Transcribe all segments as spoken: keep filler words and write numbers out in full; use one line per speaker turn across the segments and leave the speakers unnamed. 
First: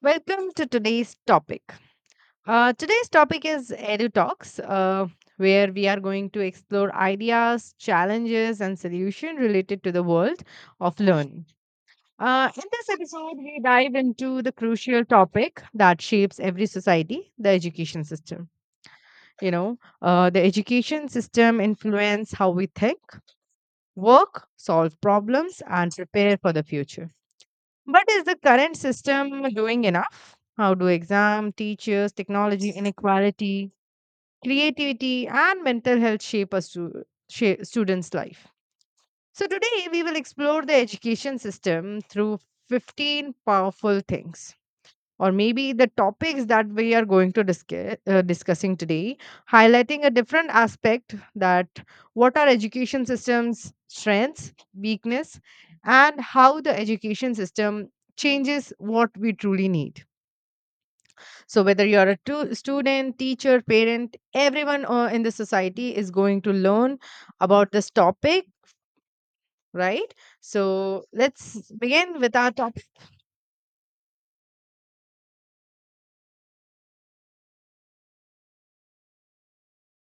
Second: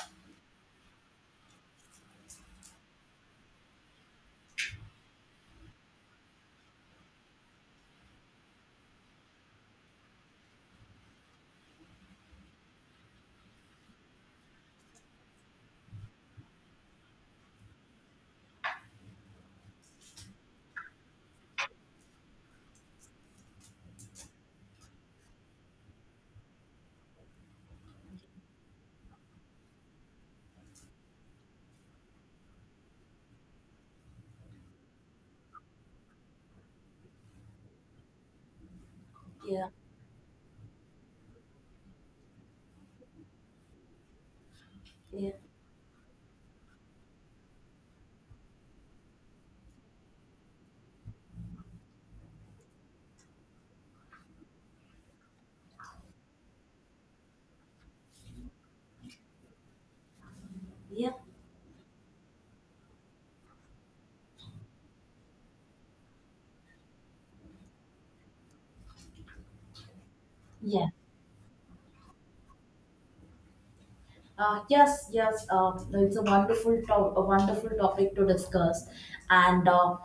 Welcome to today's topic. Uh, today's topic is Edu Talks, uh, where we are going to explore ideas, challenges, and solutions related to the world of learning. Uh, in this episode, we dive into the crucial topic that shapes every society the education system. You know, uh, the education system influence how we think, work, solve problems, and prepare for the future. But is the current system doing enough? How do exam, teachers, technology inequality, creativity, and mental health shape a stu- shape student's life? So,
Yeah,
today we will explore the education system through fifteen powerful things
yeah,
or maybe the topics that we are going to discuss, uh, discussing today, highlighting a different aspect that what are education system's strengths, weakness, and how the education system changes what we truly need.
yeah.
So whether you're a tu- student, teacher, parent, everyone uh, in the society is going to learn about this topic, right?
Yeah.
So let's begin with our topic.
Uh, yes, yes. Uh, it's a wonderful to- a wonderful topic to discuss, and uh,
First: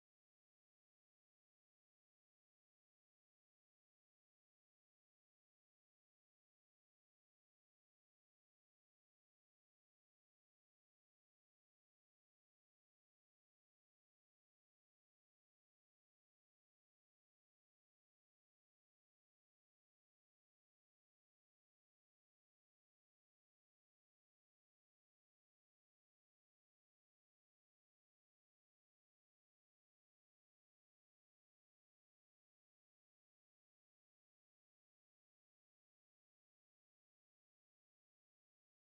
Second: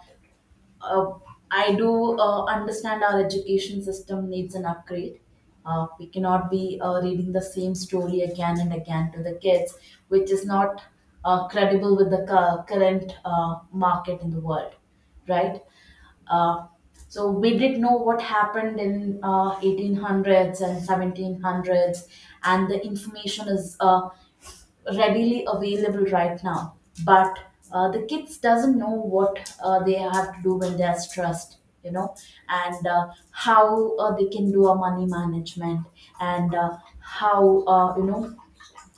uh, I do uh, understand our education system needs an upgrade. Uh, we cannot be uh, reading the same story again and again to the kids, which is not uh, credible with the cu- current uh, market in the world, right? Uh, so we did know what happened in uh, eighteen hundreds and seventeen hundreds, and the information is uh, readily available right now. But uh, the kids doesn't know what uh, they have to do when they are stressed, you know, and uh, how uh, they can do a money management, and uh, how uh, you know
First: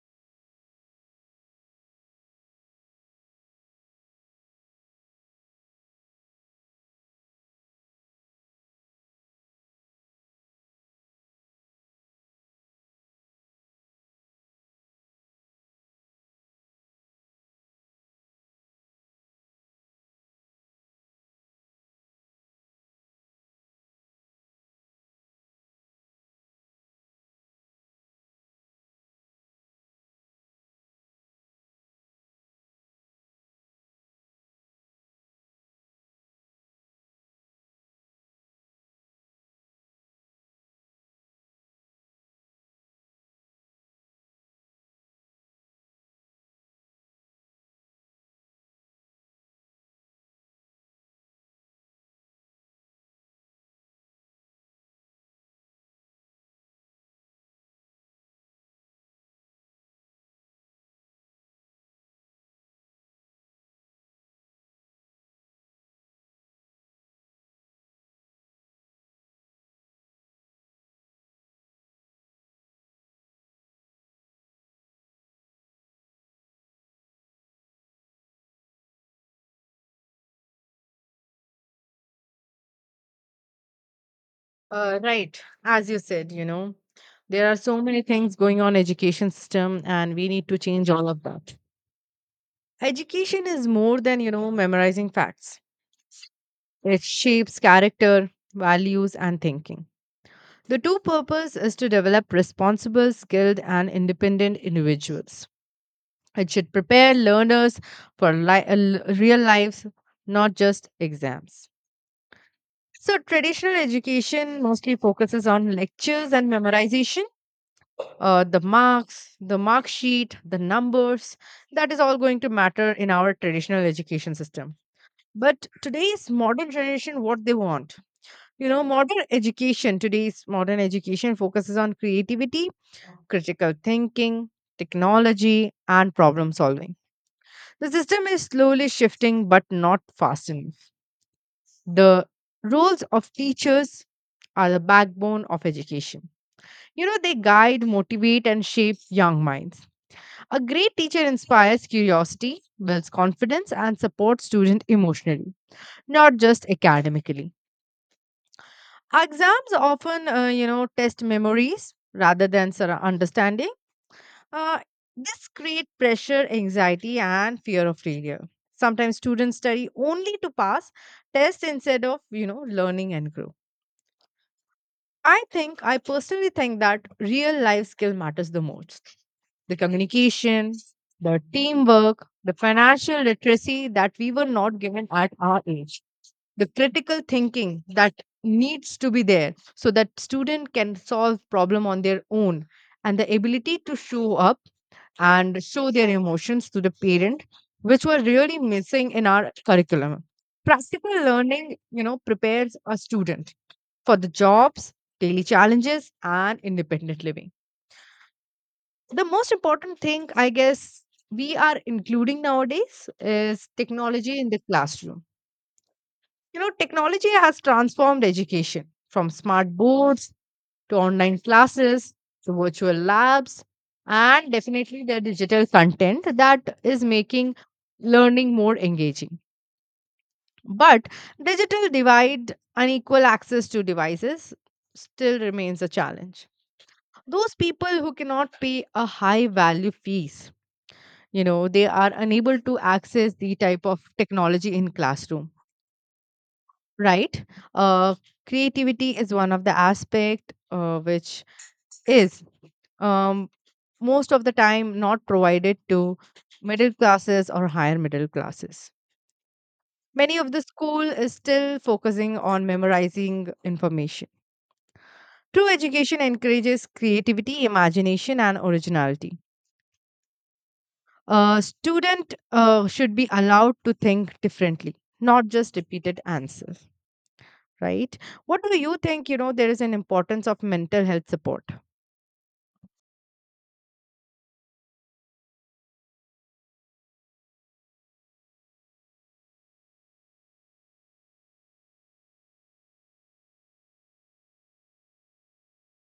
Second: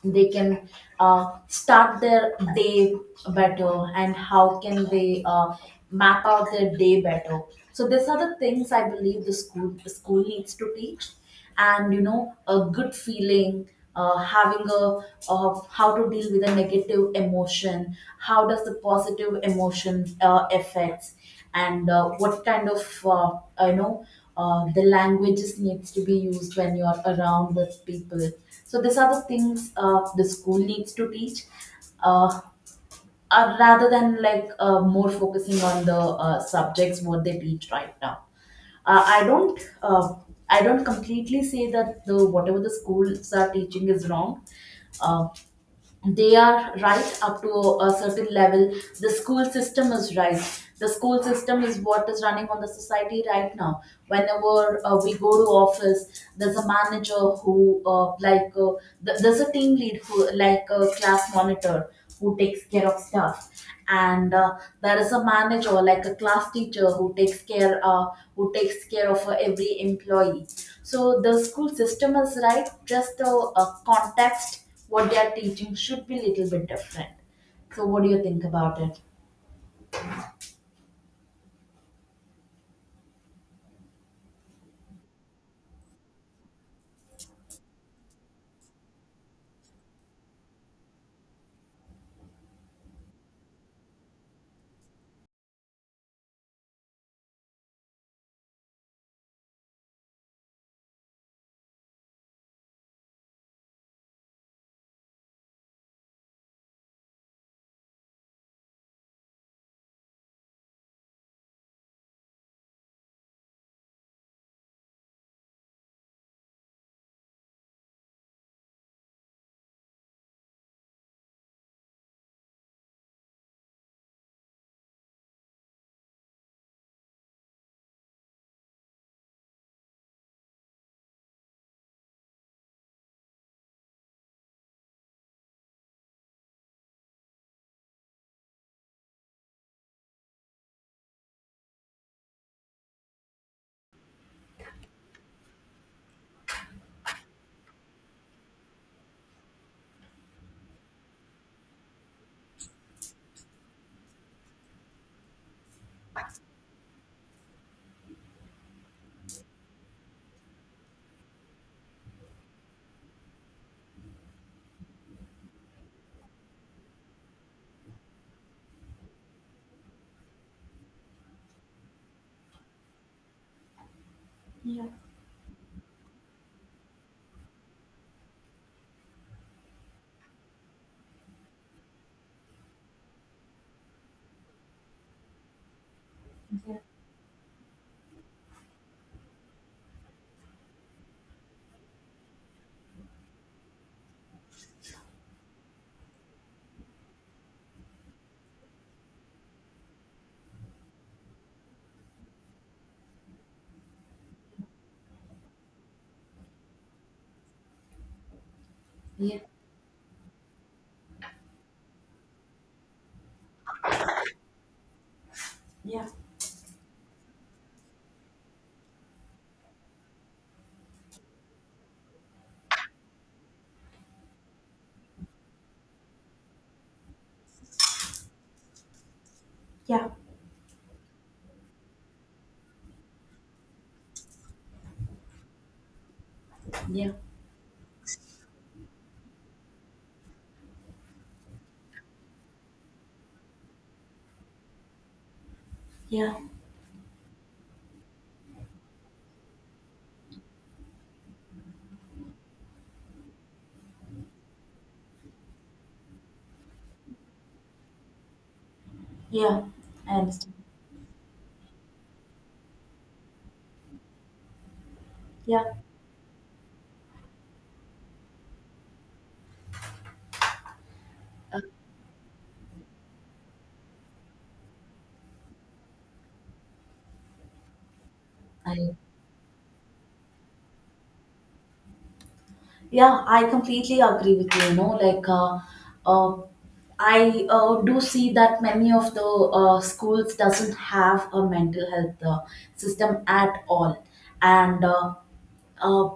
they can uh, start their day better, and how can they uh, map out their day better. So these are the things I believe the school the school needs to teach, and you know, a good feeling, uh, having a, of how to deal with a negative emotion, how does the positive emotion uh, affects, and uh, what kind of uh, you know uh, the languages needs to be used when you are around with people. So these are the things uh, the school needs to teach, uh, uh, rather than like uh, more focusing on the uh, subjects what they teach right now. Uh, I don't uh, I don't completely say that the whatever the schools are teaching is wrong. Uh they are right up to a certain level. The school system is right. The school system is what is running on the society right now. Whenever uh, we go to office, there's a manager who uh, like uh, th- there's a team lead who, like a class monitor, who takes care of stuff, and uh, there is a manager like a class teacher who takes care uh, who takes care of uh, every employee. So the school system is right, just the uh, context what they are teaching should be little bit different. So what do you think about it?
Uh, right, as you said, you know, there are so many things going on education system, and we need to change all of that. Education is more than you know memorizing facts. It shapes character, values, and thinking. The true purpose is to develop responsible, skilled, and independent individuals. It should prepare learners for li- uh, l- real lives, not just exams. So, traditional education mostly focuses on lectures and memorization uh, the marks, the mark sheet, the numbers, that is all going to matter in our traditional education system. But today's modern generation, what they want, you know, modern education, today's modern education focuses on creativity, critical thinking, technology, and problem solving. The system is slowly shifting, but not fast enough. The roles of teachers are the backbone of education. You know, they guide, motivate, and shape young minds. A great teacher inspires curiosity, builds confidence, and supports students emotionally, not just academically. Exams often, uh, you know, test memories rather than sur- understanding. Uh, this creates pressure, anxiety, and fear of failure. Sometimes students study only to pass tests instead of, you know, learning and grow.
Yeah,
I think, I personally think that real life skill matters the most. The communication, the teamwork, the financial literacy that we were not given at our age, the critical thinking that needs to be there so that student can solve problem on their own, and the ability to show up and show their emotions to the parent, which were really missing in our curriculum. Practical learning you know prepares a student for the jobs, daily challenges, and independent living. The
yeah,
most important thing I guess we are including nowadays is technology in the classroom.
yeah,
You know, technology has transformed education from smart boards to online classes to virtual labs, and definitely the digital content that is making learning more engaging.
yeah,
But digital divide, unequal access to devices, still remains a challenge.
yeah,
Those people who cannot pay a high value fees, you know they are unable to access the type of technology in classroom,
yeah,
right uh, creativity is one of the aspect uh, which is, um, most of the time not provided to middle classes or higher middle classes.
yeah. I
Many of
understand.
the school is still focusing on memorizing information.
Yeah.
True education encourages creativity, imagination, and originality.
uh,
A student uh, should be allowed to think differently, not just repeated answers, right? What do
I
you think? You know, there is an importance of mental health support.
Yeah, I completely agree with you. You know, like uh, uh, I uh, do see that many of the uh, schools doesn't have a mental health uh, system at all, and uh, uh,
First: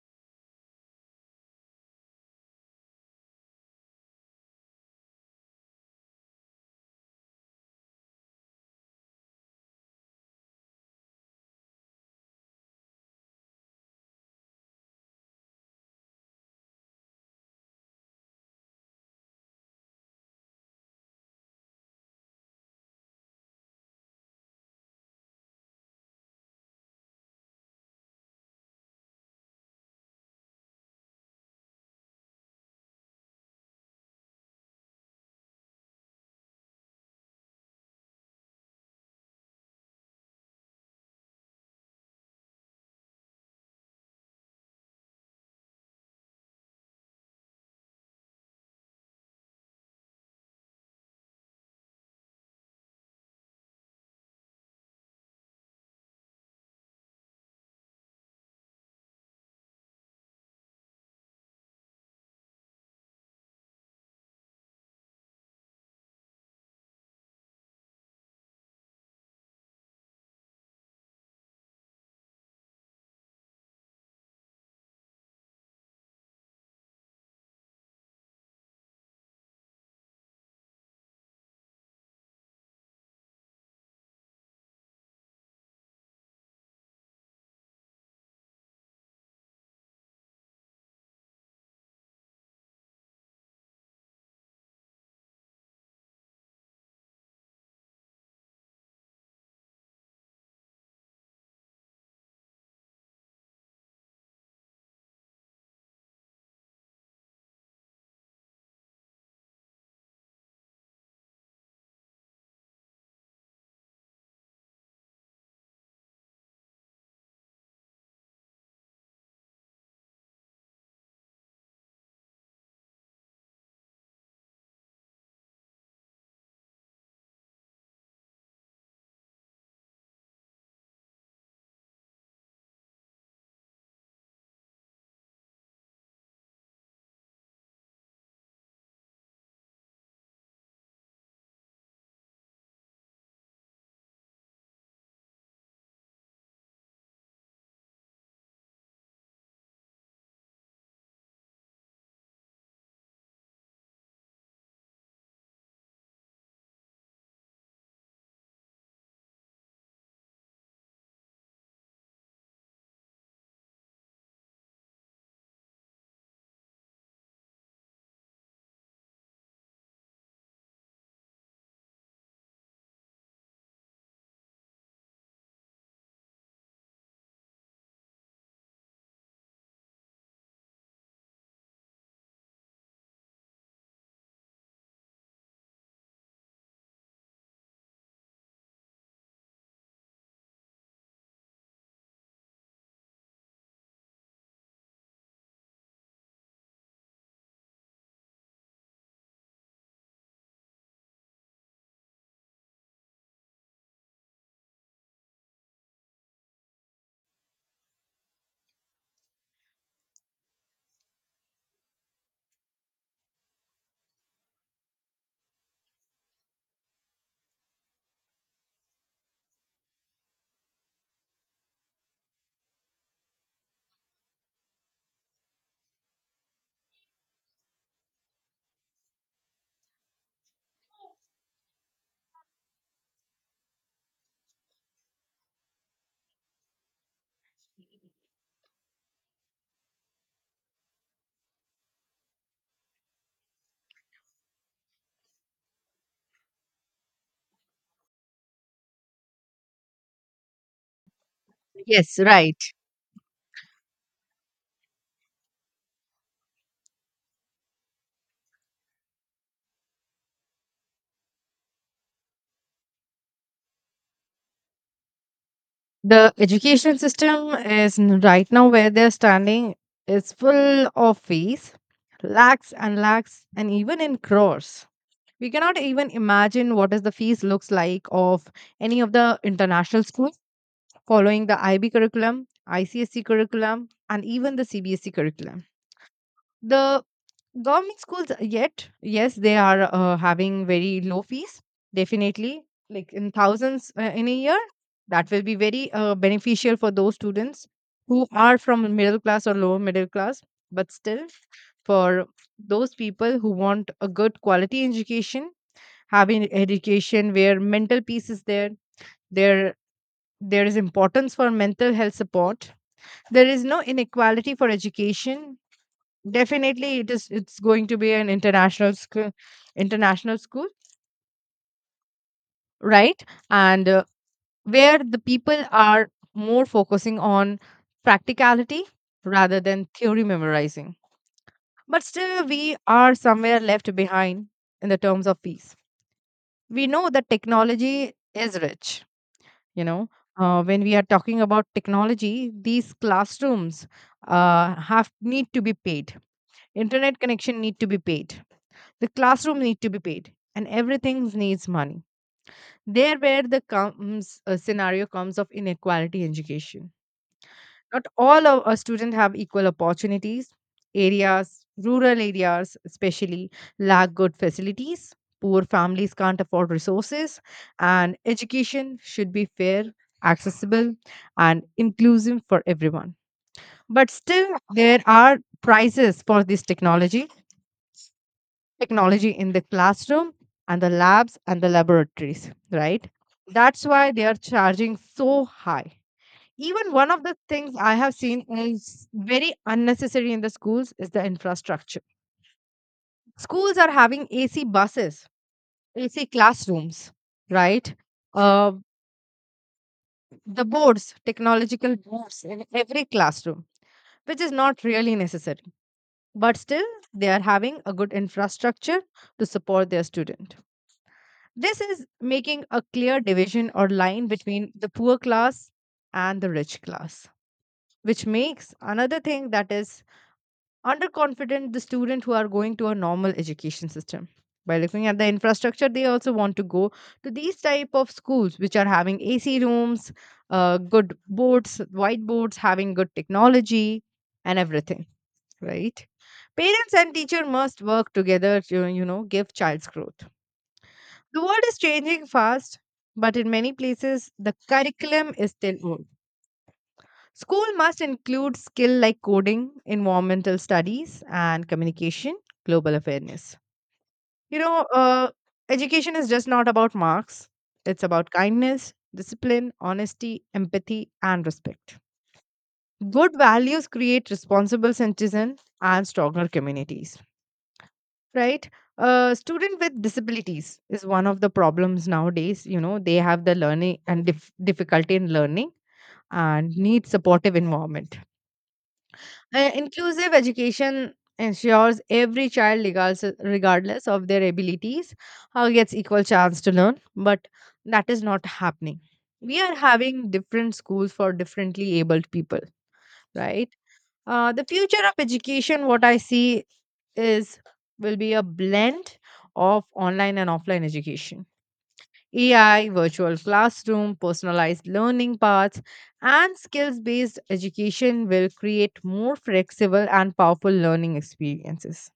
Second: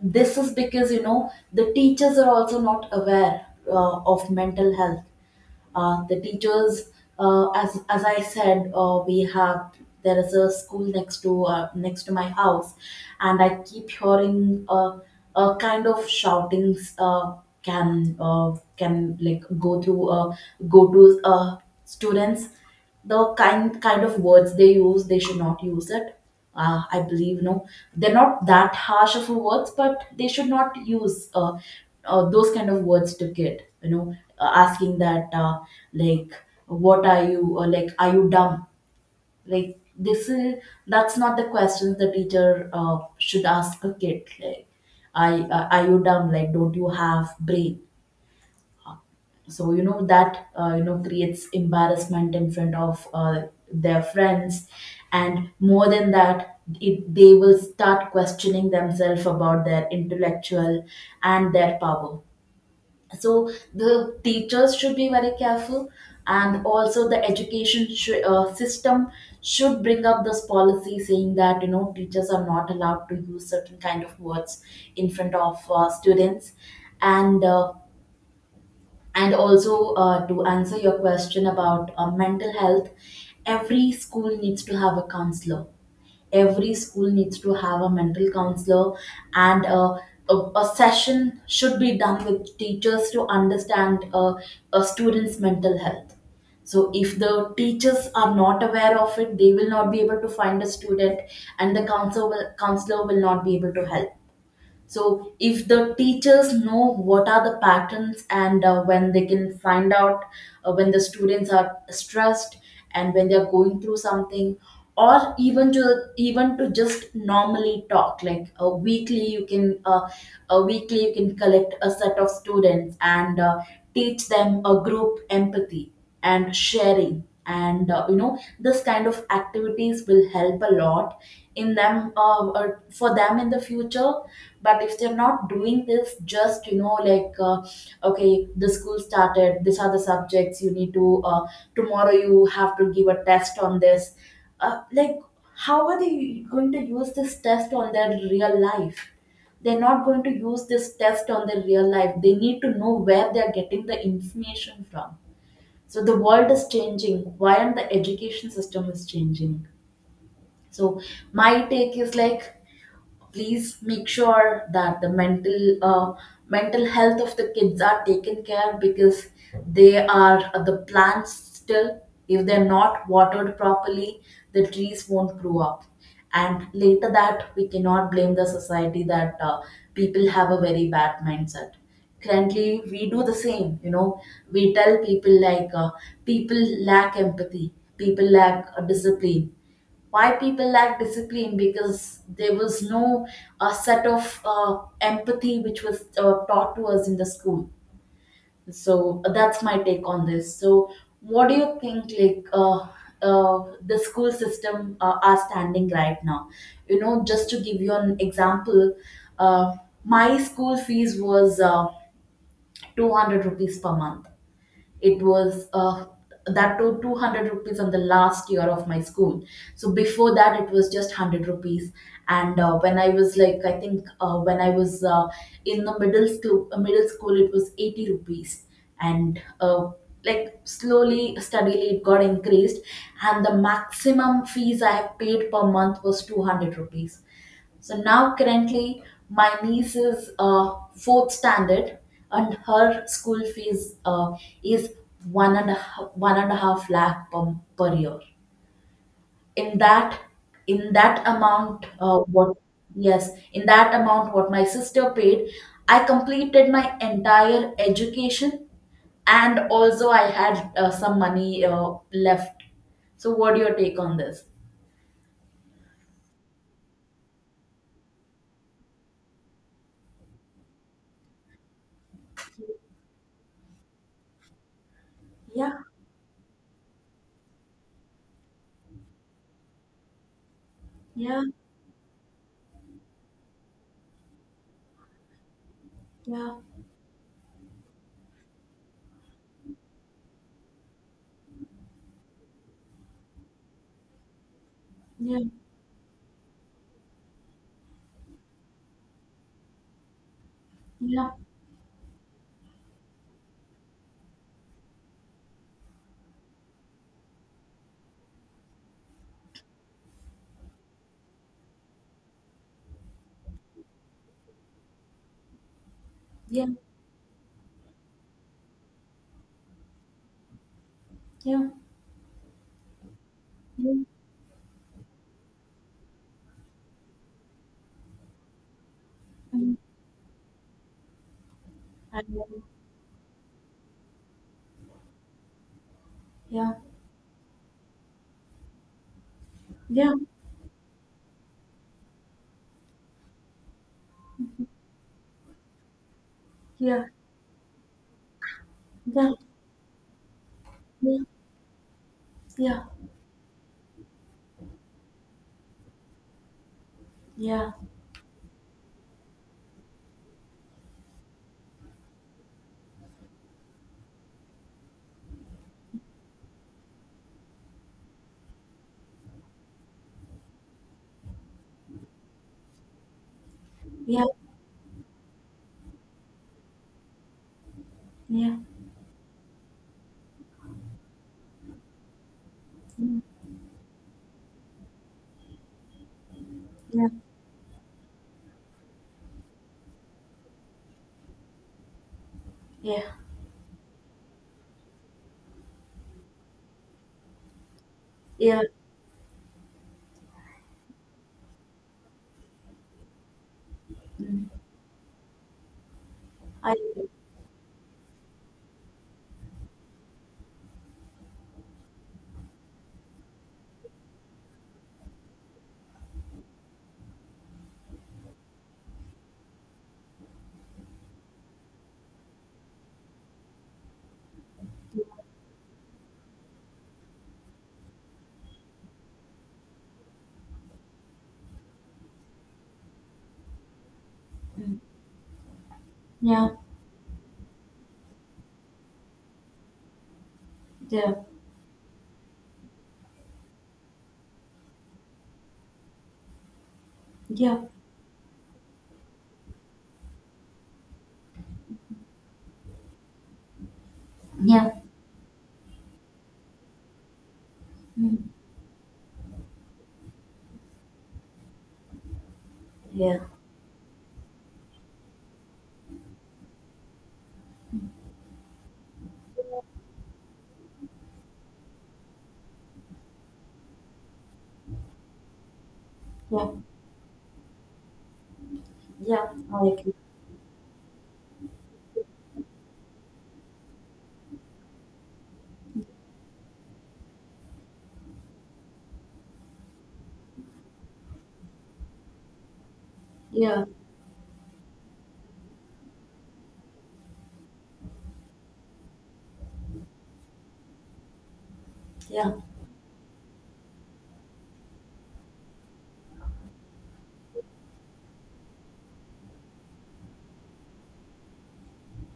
this is because you know the teachers are also not aware uh, of mental health. Uh, the teachers, uh, as as I said, uh, we have, there is a school next to uh, next to my house, and I keep hearing a a kind of shoutings. Uh, can uh, can like go through uh, go to uh, students, the kind kind of words they use, they should not use it. Uh, I believe, no, they're not that harsh of a words, but they should not use uh, uh, those kind of words to kid. You know, uh, asking that, uh, like, what are you? Or like, are you dumb? Like, this is, that's not the questions the teacher uh, should ask a kid. Like, I uh, are you dumb? Like, don't you have brain? So you know that, uh, you know creates embarrassment in front of uh, their friends, and more than that, it, they will start questioning themselves about their intellectual and their power. So the teachers should be very careful, and also the education sh- uh, system should bring up this policy saying that, you know, teachers are not allowed to use certain kind of words in front of uh, students. And uh, and also, uh, to answer your question about uh, mental health, every school needs to have a counselor. Every school needs to have a mental counselor. And uh, a, a session should be done with teachers to understand uh, a student's mental health. So if the teachers are not aware of it, they will not be able to find a student, and the counselor will, counselor will not be able to help. So if the teachers know what are the patterns, and uh, when they can find out uh, when the students are stressed, and when they are going through something, or even to even to just normally talk, like a weekly you can uh, a weekly you can collect a set of students, and uh, teach them a group empathy and sharing, and uh, you know, this kind of activities will help a lot in them, uh, or for them in the future. But if they're not doing this, just, you know, like, uh, okay, the school started, these are the subjects you need to uh, tomorrow you have to give a test on this. Uh, like how are they going to use this test on their real life? They're not going to use this test on their real life. They need to know where they're getting the information from. So the world is changing. Why and the education system is changing. So my take is like, please make sure that the mental uh, mental health of the kids are taken care, because they are uh, the plants still, if they're not watered properly, the trees won't grow up. And later that we cannot blame the society that uh, people have a very bad mindset. Currently we do the same, you know, we tell people like, uh, people lack empathy, people lack uh, discipline. Why people lack discipline? Because there was no uh, set of uh, empathy which was uh, taught to us in the school. So uh, that's my take on this. So what do you think, like, uh, uh, the school system uh, are standing right now? You know, just to give you an example, uh, my school fees was uh, two hundred rupees per month. It was, uh, that to, two hundred rupees on the last year of my school. So before that it was just one hundred rupees. And uh, when I was, like, I think uh, when I was uh, in the middle school uh, middle school it was eighty rupees. And uh, like slowly steadily it got increased, and the maximum fees I have paid per month was two hundred rupees. So now currently my niece is uh, fourth standard, and her school fees uh, is one and a half, one and a half lakh per, per year. In that, in that amount uh,
Yes,
what...
right.
Yes, in that amount what my sister paid, I completed my entire education, and also I had uh, some money uh, left. So what do your take on this?
The education system is n- right now where they're standing is full of fees, lakhs and lakhs, and even in crores. We
Yeah,
cannot even imagine what is the fees looks like of any of the international schools following the I B curriculum, I C S C curriculum, and even the C B S E curriculum.
yeah,
The government schools, uh, yet yes they are uh, having very low fees, definitely, like in thousands uh, in a year. That will be very uh, beneficial for those students who are from middle class or lower middle class, but still,
yeah,
for those people who want a good quality education, having education where mental peace is there, there there is importance for mental health support, there is no inequality for education,
yeah,
definitely it is it's going to be an international school, international school,
yeah.
right. and uh, where the people are more focusing on practicality rather
Yeah.
than theory memorizing, but
And
still
um,
we are somewhere left behind in the terms of peace.
yeah,
We know that technology is rich, you know,
yeah,
uh, when we are talking about technology these classrooms uh, have need to be paid,
yeah,
internet connection need to be paid. The
yeah,
classroom need to be paid, and everything needs money.
yeah,
There where the comes a scenario comes of inequality in education.
yeah,
Not all of our students have equal opportunities. Areas, rural areas especially, lack good facilities. Poor families can't afford resources, and education should be fair, accessible, and inclusive for everyone. But
yeah, yeah,
still, there are prices for this technology,
yeah,
technology in the classroom and the labs and the laboratories, right?
mm,
That's why they are charging so high. Even
yeah,
one of the things I have seen is very unnecessary in the schools is the infrastructure.
yeah,
Schools are having A C buses, A C classrooms, right?
yeah,
Uh, the boards, technological boards in every classroom, which
mm,
is not really necessary. But
I
still,
agree.
they are having a good infrastructure to support their student. This is making a clear division or line between the poor class and the rich class, which makes another thing that is underconfident the student who are going to a normal education system. By looking at the infrastructure, they also want to go to these type of schools which are having A C rooms, uh, good boards, whiteboards, having good technology, and
Mm,
everything. Right?
yeah,
Parents and teacher must work together to you know give child's growth.
yeah,
The world is changing fast, but in many places, the curriculum is still old.
yeah,
School must include skill like coding, environmental studies, and communication, global awareness. You
yeah,
know, uh, education is just not about marks, it's
mm,
about kindness, discipline, honesty, empathy, and respect.
yeah,
Good values create responsible citizens and stronger communities. right uh, student with disabilities is one of the problems nowadays, you know they have the learning and dif- difficulty in learning
yeah,
and need supportive environment.
yeah, I
uh,
agree.
inclusive education ensures every child regardless, regardless of their abilities uh, gets equal chance to learn, but that is not happening. We are having different schools for differently abled people,
Yeah,
right? Uh, the future of education, what I see is will be a blend of online and offline education.
yeah,
A I, virtual classroom, personalized learning paths, and skills based education will create more flexible and powerful learning experiences.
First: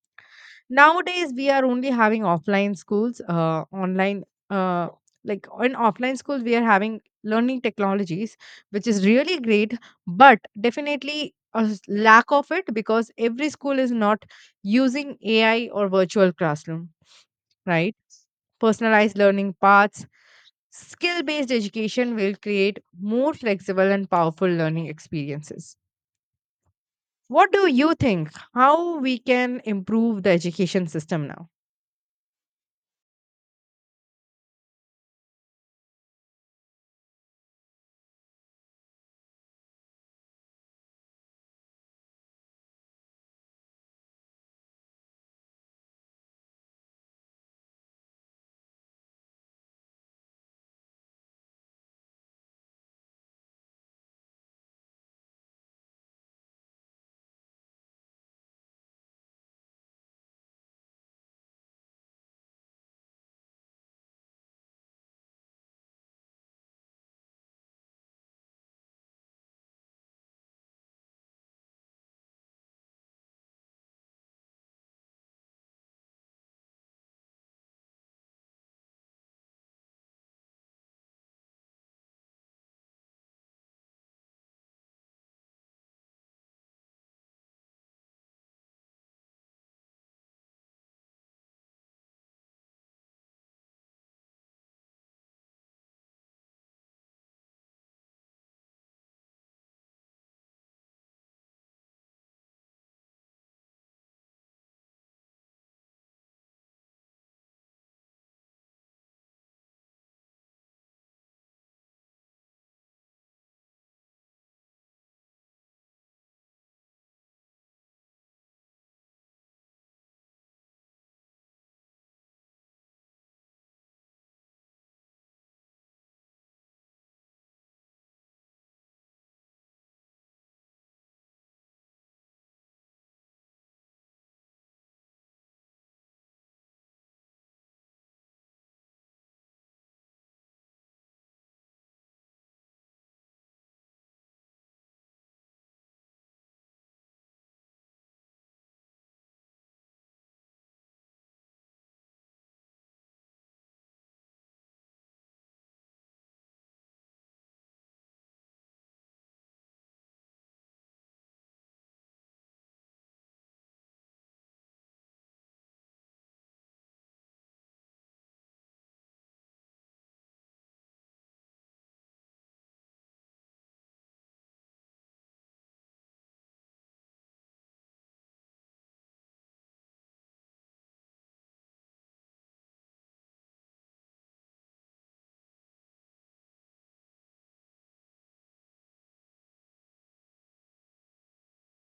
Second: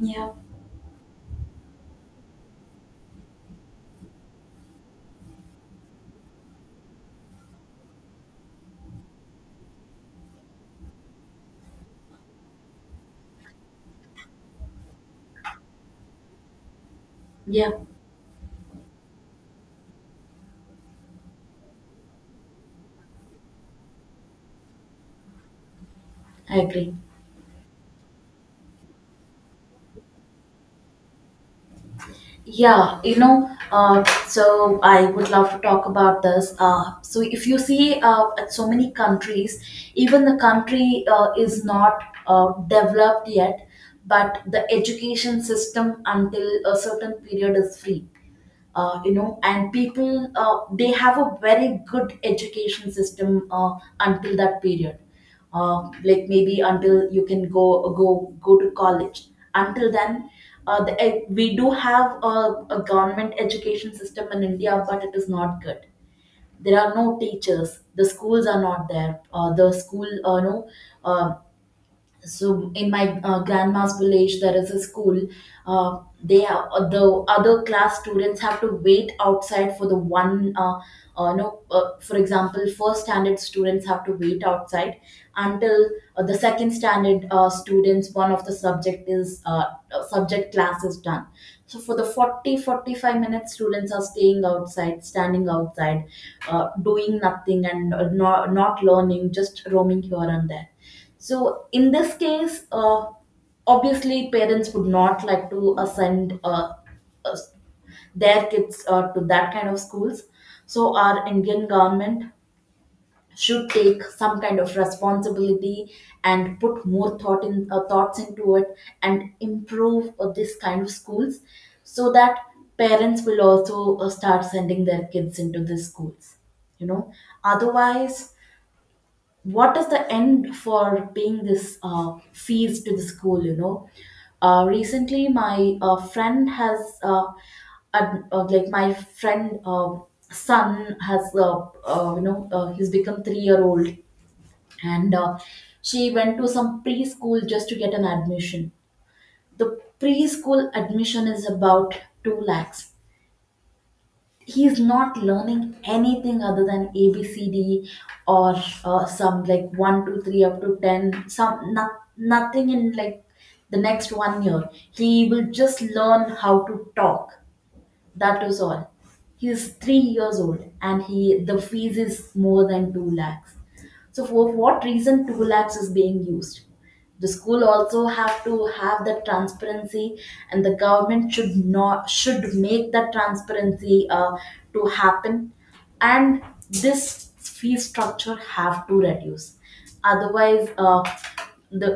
yeah,
Nowadays we are only having offline schools, uh, online uh, like in offline schools we are having learning technologies, which is really great, but definitely a s- lack of it, because every school is not using ai or virtual classroom,
yeah,
right. Personalized learning paths, skill based education will create more flexible and powerful learning experiences.
I agree.
What do you think how we can improve the education system now?
Yeah, you know, uh, so I would love to talk about this. Uh, so if you see uh, at so many countries, even the country uh, is not uh, developed yet, but the education system until a certain period is free, uh, you know and people, uh, they have a very good education system uh, until that period, uh, like maybe until you can go go go to college, until then. uh, the, eh, we do have a, a government education system in india, but it is not good. There are no teachers, the schools are not there, uh, the school uh, no, um so in my uh, grandma's village there is a school. Uh, they are, uh, the other class students have to wait outside for the one, uh, uh, no, uh, for example, first standard students have to wait outside until uh, the second standard uh, students, one of the subject is, uh, uh, subject class is done. So for the forty forty five minutes, students are staying outside, standing outside, uh, doing nothing, and uh, not, not learning, just roaming here and there. So in this case, uh, obviously parents would not like to uh, send uh, uh, their kids uh, to that kind of schools. So our Indian government should take some kind of responsibility and put more thought in uh, thoughts into it and improve uh, this kind of schools, so that parents will also uh, start sending their kids into these schools you know Otherwise, what is the end for paying this uh, fees to the school you know uh, Recently my uh, friend has uh, ad- uh, like my friend uh, son has uh, uh, you know uh, he's become three year old. And uh, She went to some preschool just to get an admission. The preschool admission is about two lakhs. He's not learning anything other than abcd, or uh, some like one two three up to ten. Some not, Nothing in, like, the next one year he will just learn how to talk. That is all. He's three years old and he the fees is more than two lakhs. So for what reason two lakhs is being used? The school also have to have that transparency, and the government should not should make that transparency uh, to happen. And this fee structure have to reduce. otherwise uh, the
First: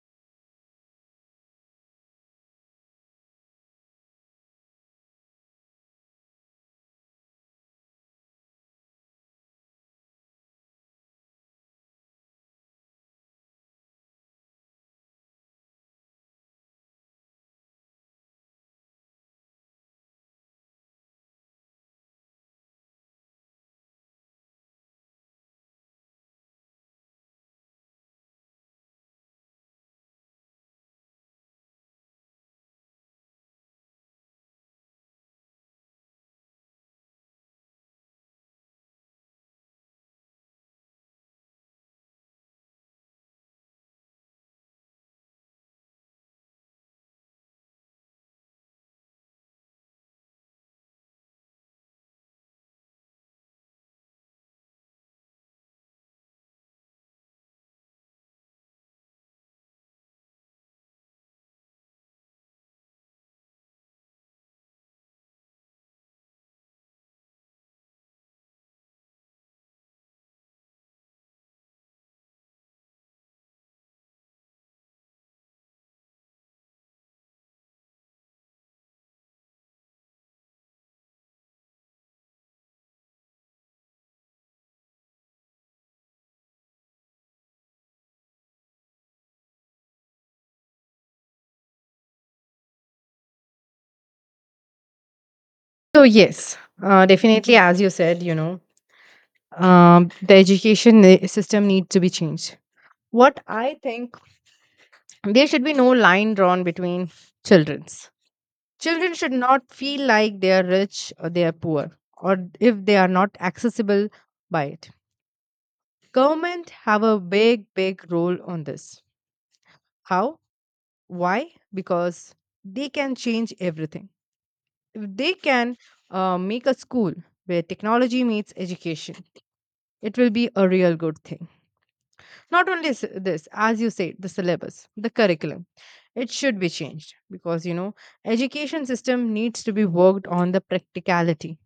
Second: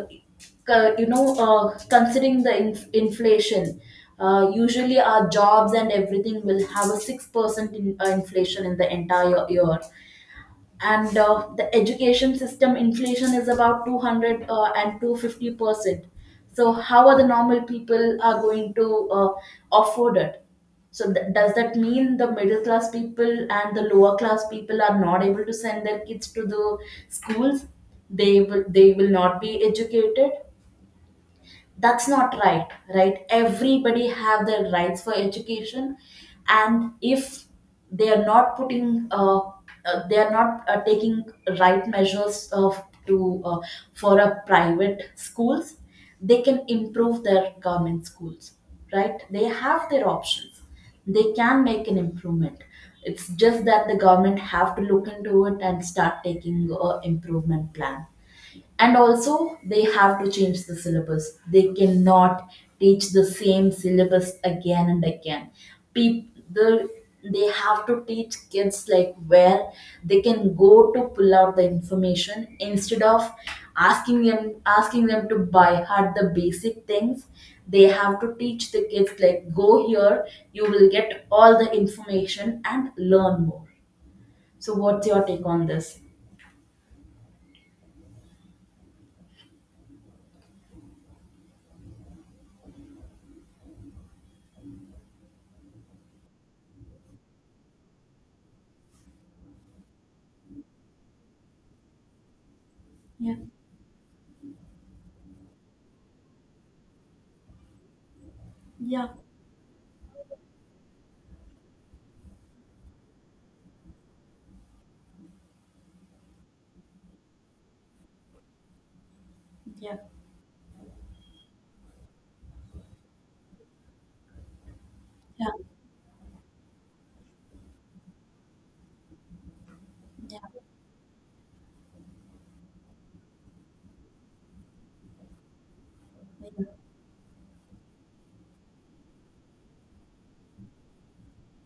uh, you know uh, considering the inf- inflation, uh, usually our jobs and everything will have a six percent in, uh, inflation in the entire year, and uh, the education system inflation is about two hundred uh, and two hundred fifty percent. So how are the normal people are going to uh, afford it? So th- does that mean the middle class people and the lower class people are not able to send their kids to the schools? They will, they will not be educated. That's not right. Right, everybody have their rights for education. And if they are not putting uh, uh, they are not uh, taking right measures of to uh, for a private schools, they can improve their government schools. Right, they have their options. They can make an improvement. It's just that the government have to look into it and start taking uh, improvement plan. And also they have to change the syllabus. They cannot teach the same syllabus again and again. people the, they have to teach kids like where they can go to pull out the information, instead of asking them asking them to buy hard the basic things. They have to teach the kids like, go here, you will get all the information and learn more. So what's your take on this?
So yes, uh, definitely, as you said, you know, um, the education ne- system needs to be changed. What I think, there should be no line drawn between childrens.
Yeah,
Children should not feel like they are rich or they are poor, or if they are not accessible by it. Government have a big, big role on this. How? Why? Because they can change everything. If they can uh, make a school where technology meets education, it will
yeah,
be a real good thing. Not only s- this, as you said, the syllabus, the curriculum, it should be changed because you know education system needs to be worked on the practicality.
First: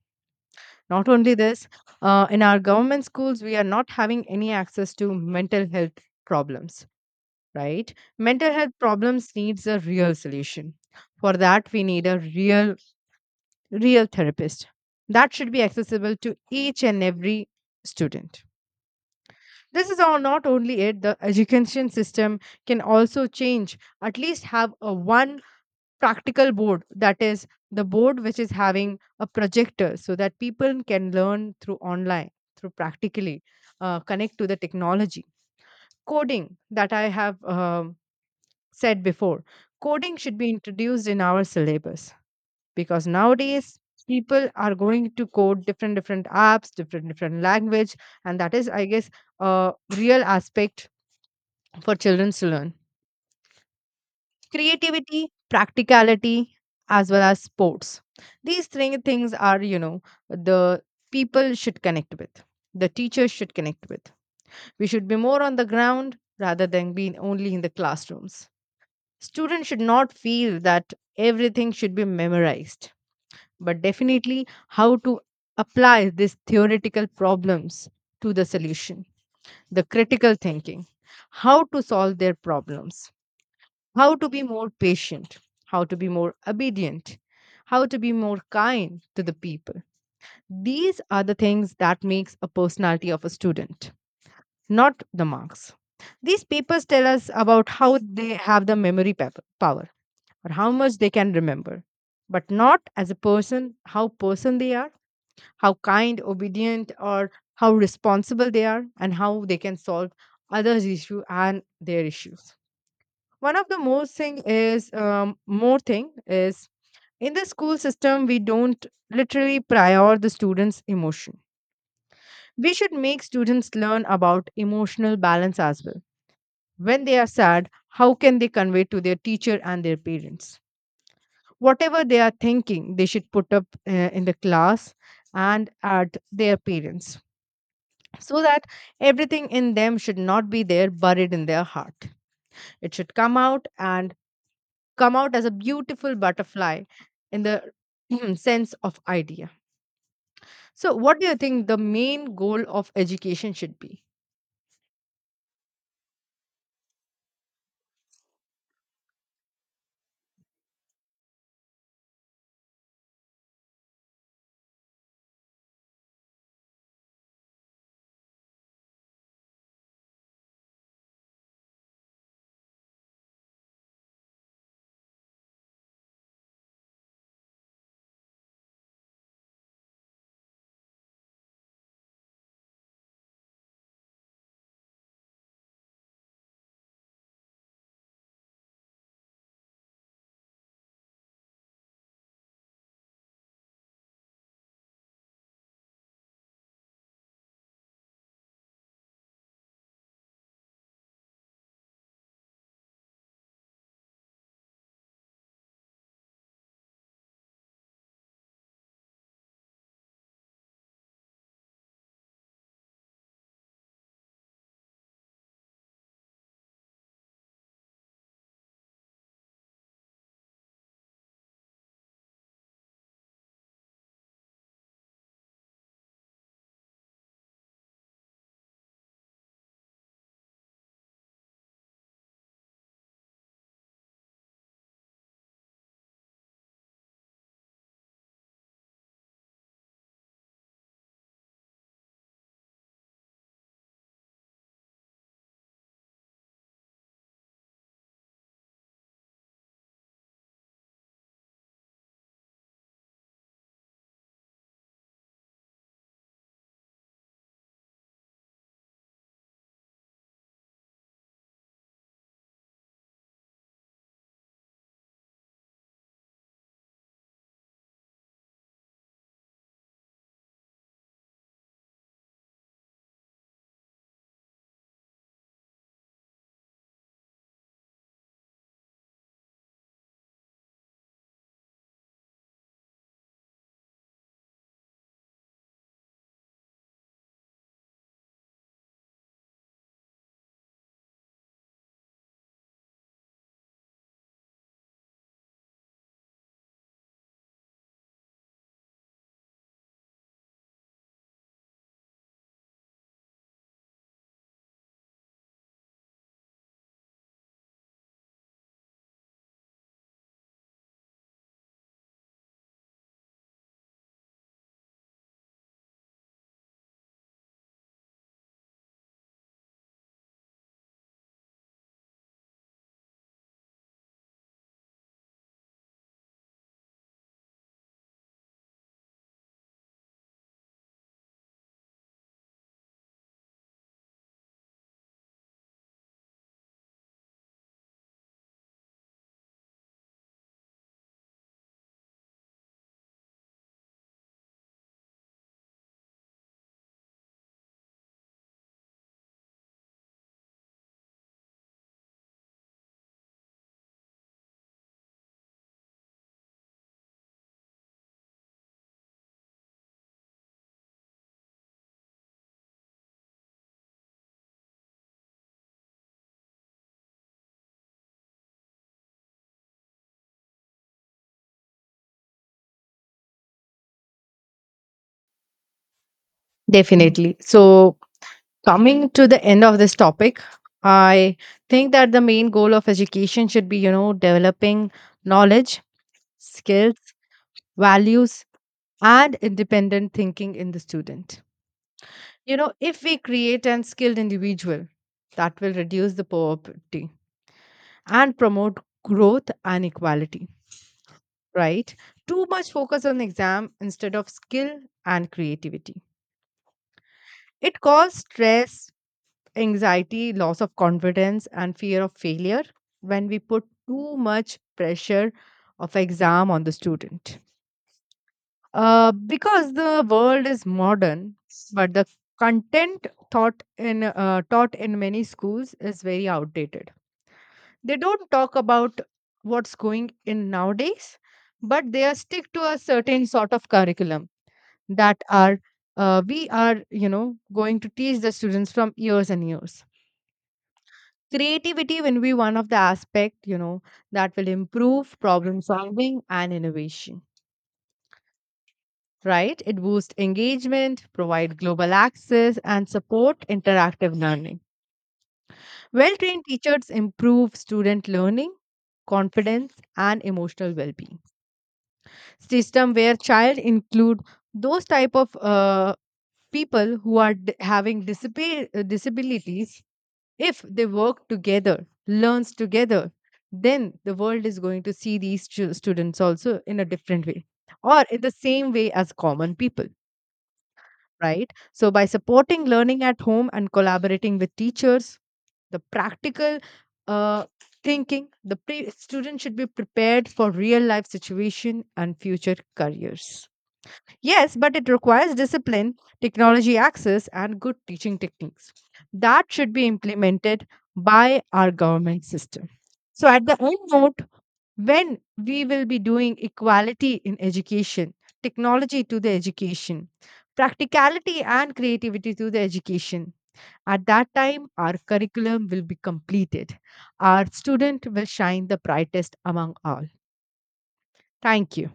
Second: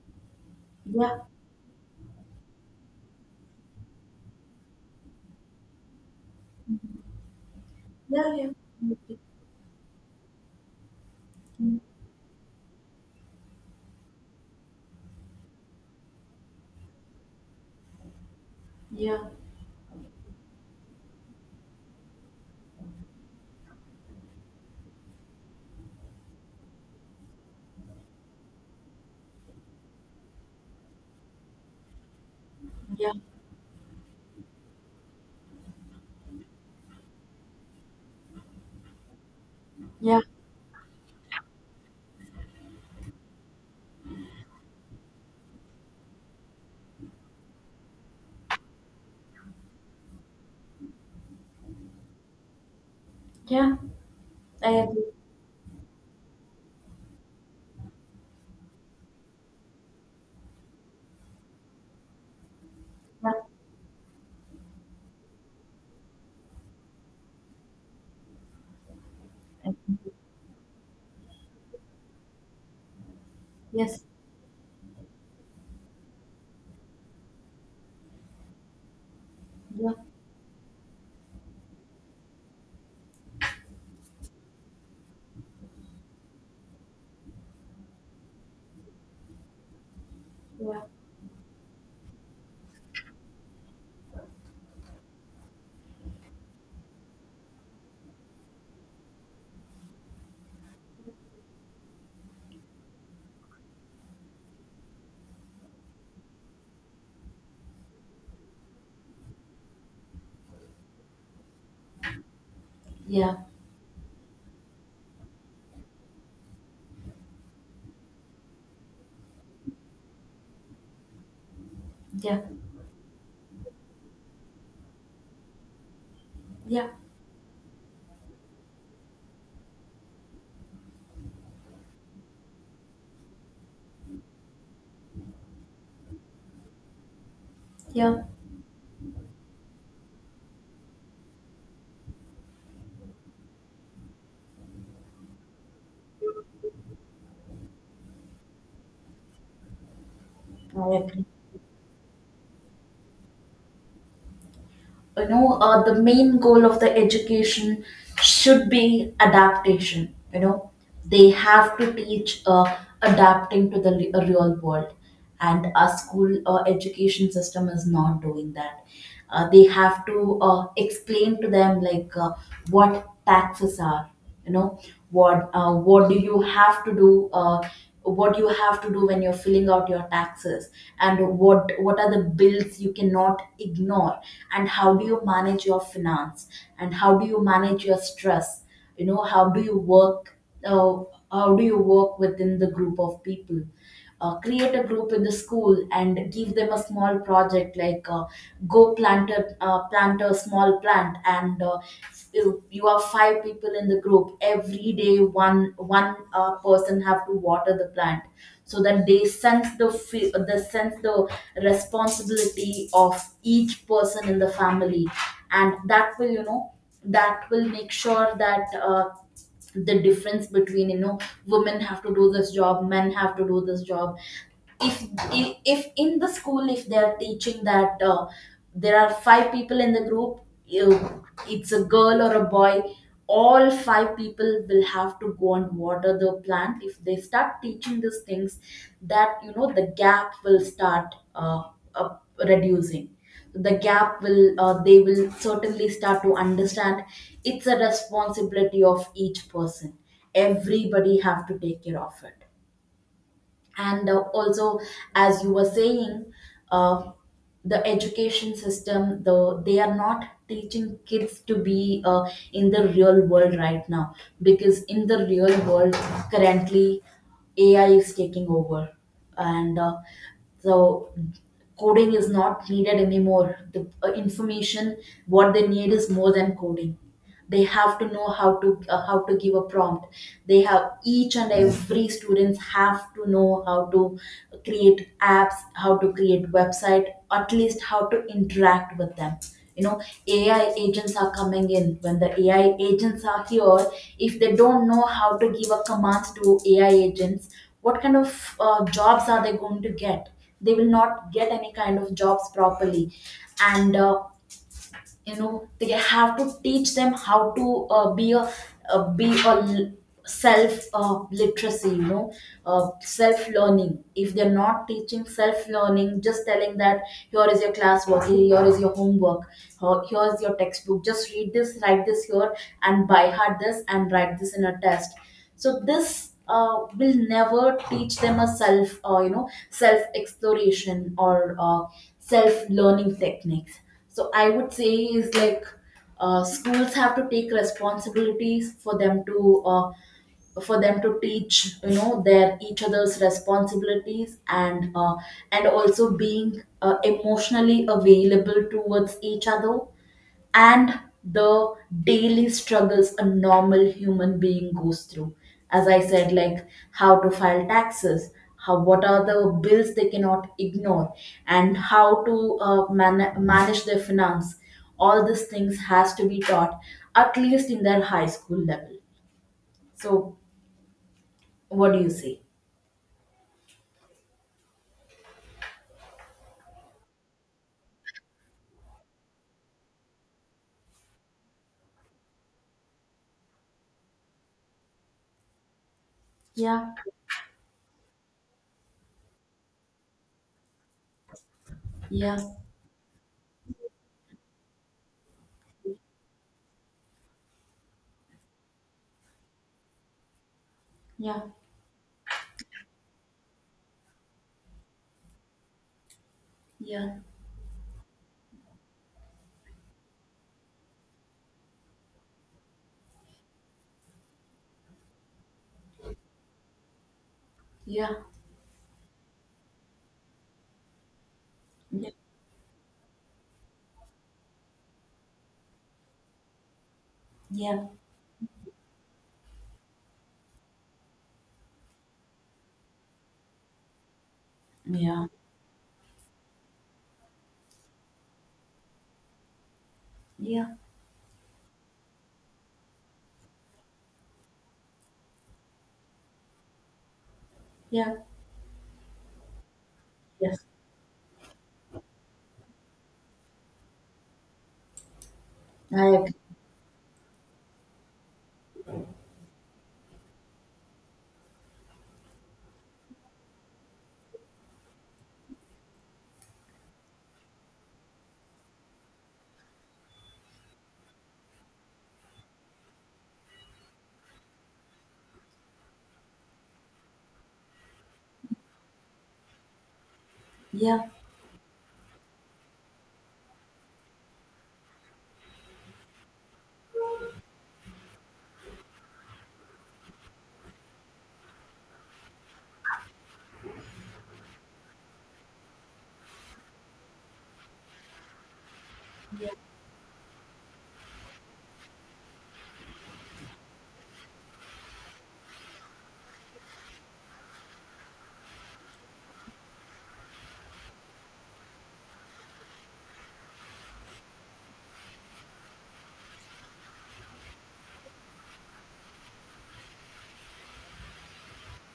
Not
yeah.
only this, uh, in our government schools, we are not having any access to mental health problems. Right?
Yeah,
Mental health
yeah.
problems needs a real solution. For that, we need a real, real therapist that should be accessible to each and every student.
Yeah,
This is all not only it, the education system can also change, at least have a one practical board that is the board which is having a projector so that people can learn through online, through practically uh, connect to the technology. Coding that I have um said before, coding
yeah,
should be introduced in our syllabus because nowadays people are going to code different different apps, different different language, and that is I guess a real aspect for children to learn.
yeah. I agree.
Creativity, practicality, as well as sports. These three things are, you know, the people should connect with, the teachers
Yeah,
should connect with. We should be more on the ground rather than being only in the classrooms. Students
I
should
agree.
not feel that everything should be memorized, but
Yes,
definitely how to apply these theoretical problems to the solution, the
yeah,
critical thinking, how to solve their problems, how to be more patient, how to be more obedient, how to be more kind to the people.
yeah,
These are the things that makes a personality of a student, not the marks. These papers tell us about how they have the memory pep- power or how much they can remember, but not as a person, how person they are, how kind, obedient, or how responsible they are, and how they can solve others' issue and their issues.
yeah,
One of the most thing is um, more thing is in the school system we don't literally prior the students' emotion.
yeah,
We should make students learn about emotional balance as well.
yeah,
When they are sad, how can they convey to their teacher and their parents? Whatever they are thinking, they should put up uh, in the class and at their parents,
yeah.
so that everything in them should not be there buried in their heart. It should come out and come out as a beautiful butterfly in the sense of idea.
I
So, what
agree.
do you think the main goal of education should be?
You know, uh, the main goal of the education should be adaptation. You know, they have to teach uh, adapting to the re- uh, real world, and our school uh, education system is not doing that. Uh, they have to uh, explain to them like uh, what taxes are, you know, what uh, what do you have to do uh, what you have to do when you're filling out your taxes, and what what are the bills you cannot ignore, and how do you manage your finance, and how do you manage your stress. You know, how do you work uh, how do you work within the group of people. Uh, create a group in the school and give them a small project, like, uh, go plant a, uh, plant a small plant, and uh, you, you are five people in the group. Every day one one uh, person have to water the plant, so that they sense the fe- the sense the responsibility of each person in the family. And that will, you know, that will make sure that uh, the difference between, you know, women have to do this job, men have to do this job. If if in the school, if they are teaching that uh, there are five people in the group, you, it's a girl or a boy, all five people will have to go and water the plant. If they start teaching these things, that, you know, the gap will start uh, uh, reducing. The gap will, uh, they will certainly start to understand it's a responsibility of each person. Everybody have to take care of it. And uh, also, as you were saying, uh, the education system, though, they are not teaching kids to be uh, in the real world right now, because in the real world currently, AI is taking over. And uh, so coding is not needed anymore. The uh, information what they need is more than coding. They have to know how to uh, how to give a prompt. They have Each and every students have to know how to create apps, how to create website, at least how to interact with them. You know, A I agents are coming in. When the A I agents are here, if they don't know how to give a command to A I agents, what kind of uh, jobs are they going to get? They will not get any kind of jobs properly. And uh, you know, they have to teach them how to uh, be a uh, be a l- self uh, literacy, you know, uh, self learning. If they're not teaching self learning, just telling that, here is your classwork, here is your homework, uh, here's your textbook, just read this, write this here, and by heart this and write this in a test. So this uh, will never teach them a self, uh, you know, self exploration or uh, self learning techniques. So I would say, is like, uh, schools have to take responsibilities for them to uh, for them to teach, you know, their each other's responsibilities, and uh, and also being uh, emotionally available towards each other, and the daily struggles a normal human being goes through. As I said, like, how to file taxes, how what are the bills they cannot ignore, and how to uh, man- manage their finance. All these things has to be taught at least in their high school level. So what do you say?
Definitely. So, coming to the end of this topic, I think that the main goal of education should be, you know, developing knowledge,
Yeah.
skills, values, and independent thinking in the student.
Yeah.
You know, if we create an skilled individual, that will reduce the poverty and promote growth and equality,
Yeah.
right? Too much focus on exam instead of skill and creativity.
Yeah.
It causes stress, anxiety, loss of confidence, and fear of failure when we put too much pressure of exam on the student.
Yeah.
Uh, because the world is modern, but the
Yeah.
content taught in uh, taught in many schools is very outdated.
Yeah.
They don't talk about what's going in nowadays, but they are stick to a certain sort of curriculum that
Yeah.
are uh, we are you know going to teach the students from years and years.
Yeah.
Creativity will be one of the aspect, you know, that will improve problem solving and innovation,
Yeah.
right. It boosts
Yes,
engagement, provide global access and support interactive learning.
I
Well
agree.
trained teachers improve student learning, confidence, and emotional well-being. System where child include those type of uh, people who are d- having disab- disabilities, if they work together, learns together, then the world is going to see these stu- students also in a different way or in the same way as common people,
Yeah.
right. So by supporting learning at home and collaborating with teachers, the practical uh, thinking the pre- student should be prepared for real life situation and future careers. Yes, but it requires discipline, technology access, and good teaching techniques. That
Yeah.
should be implemented by our government system. So, at the end note, when we will be doing equality in education, technology to the education, practicality and creativity to the education, at that time, our curriculum will be completed. Our student will shine the brightest among all. Thank you.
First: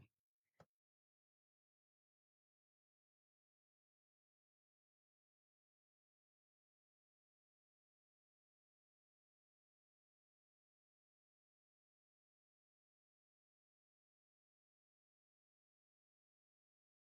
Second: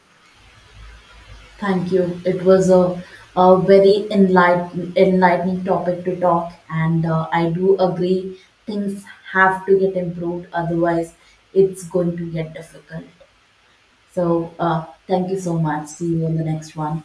Thank you. It was a, a very enlighten, enlightening topic to talk, and uh, I do agree things have to get improved, otherwise, it's going to get difficult. So, uh, thank you so much. See you on the next one.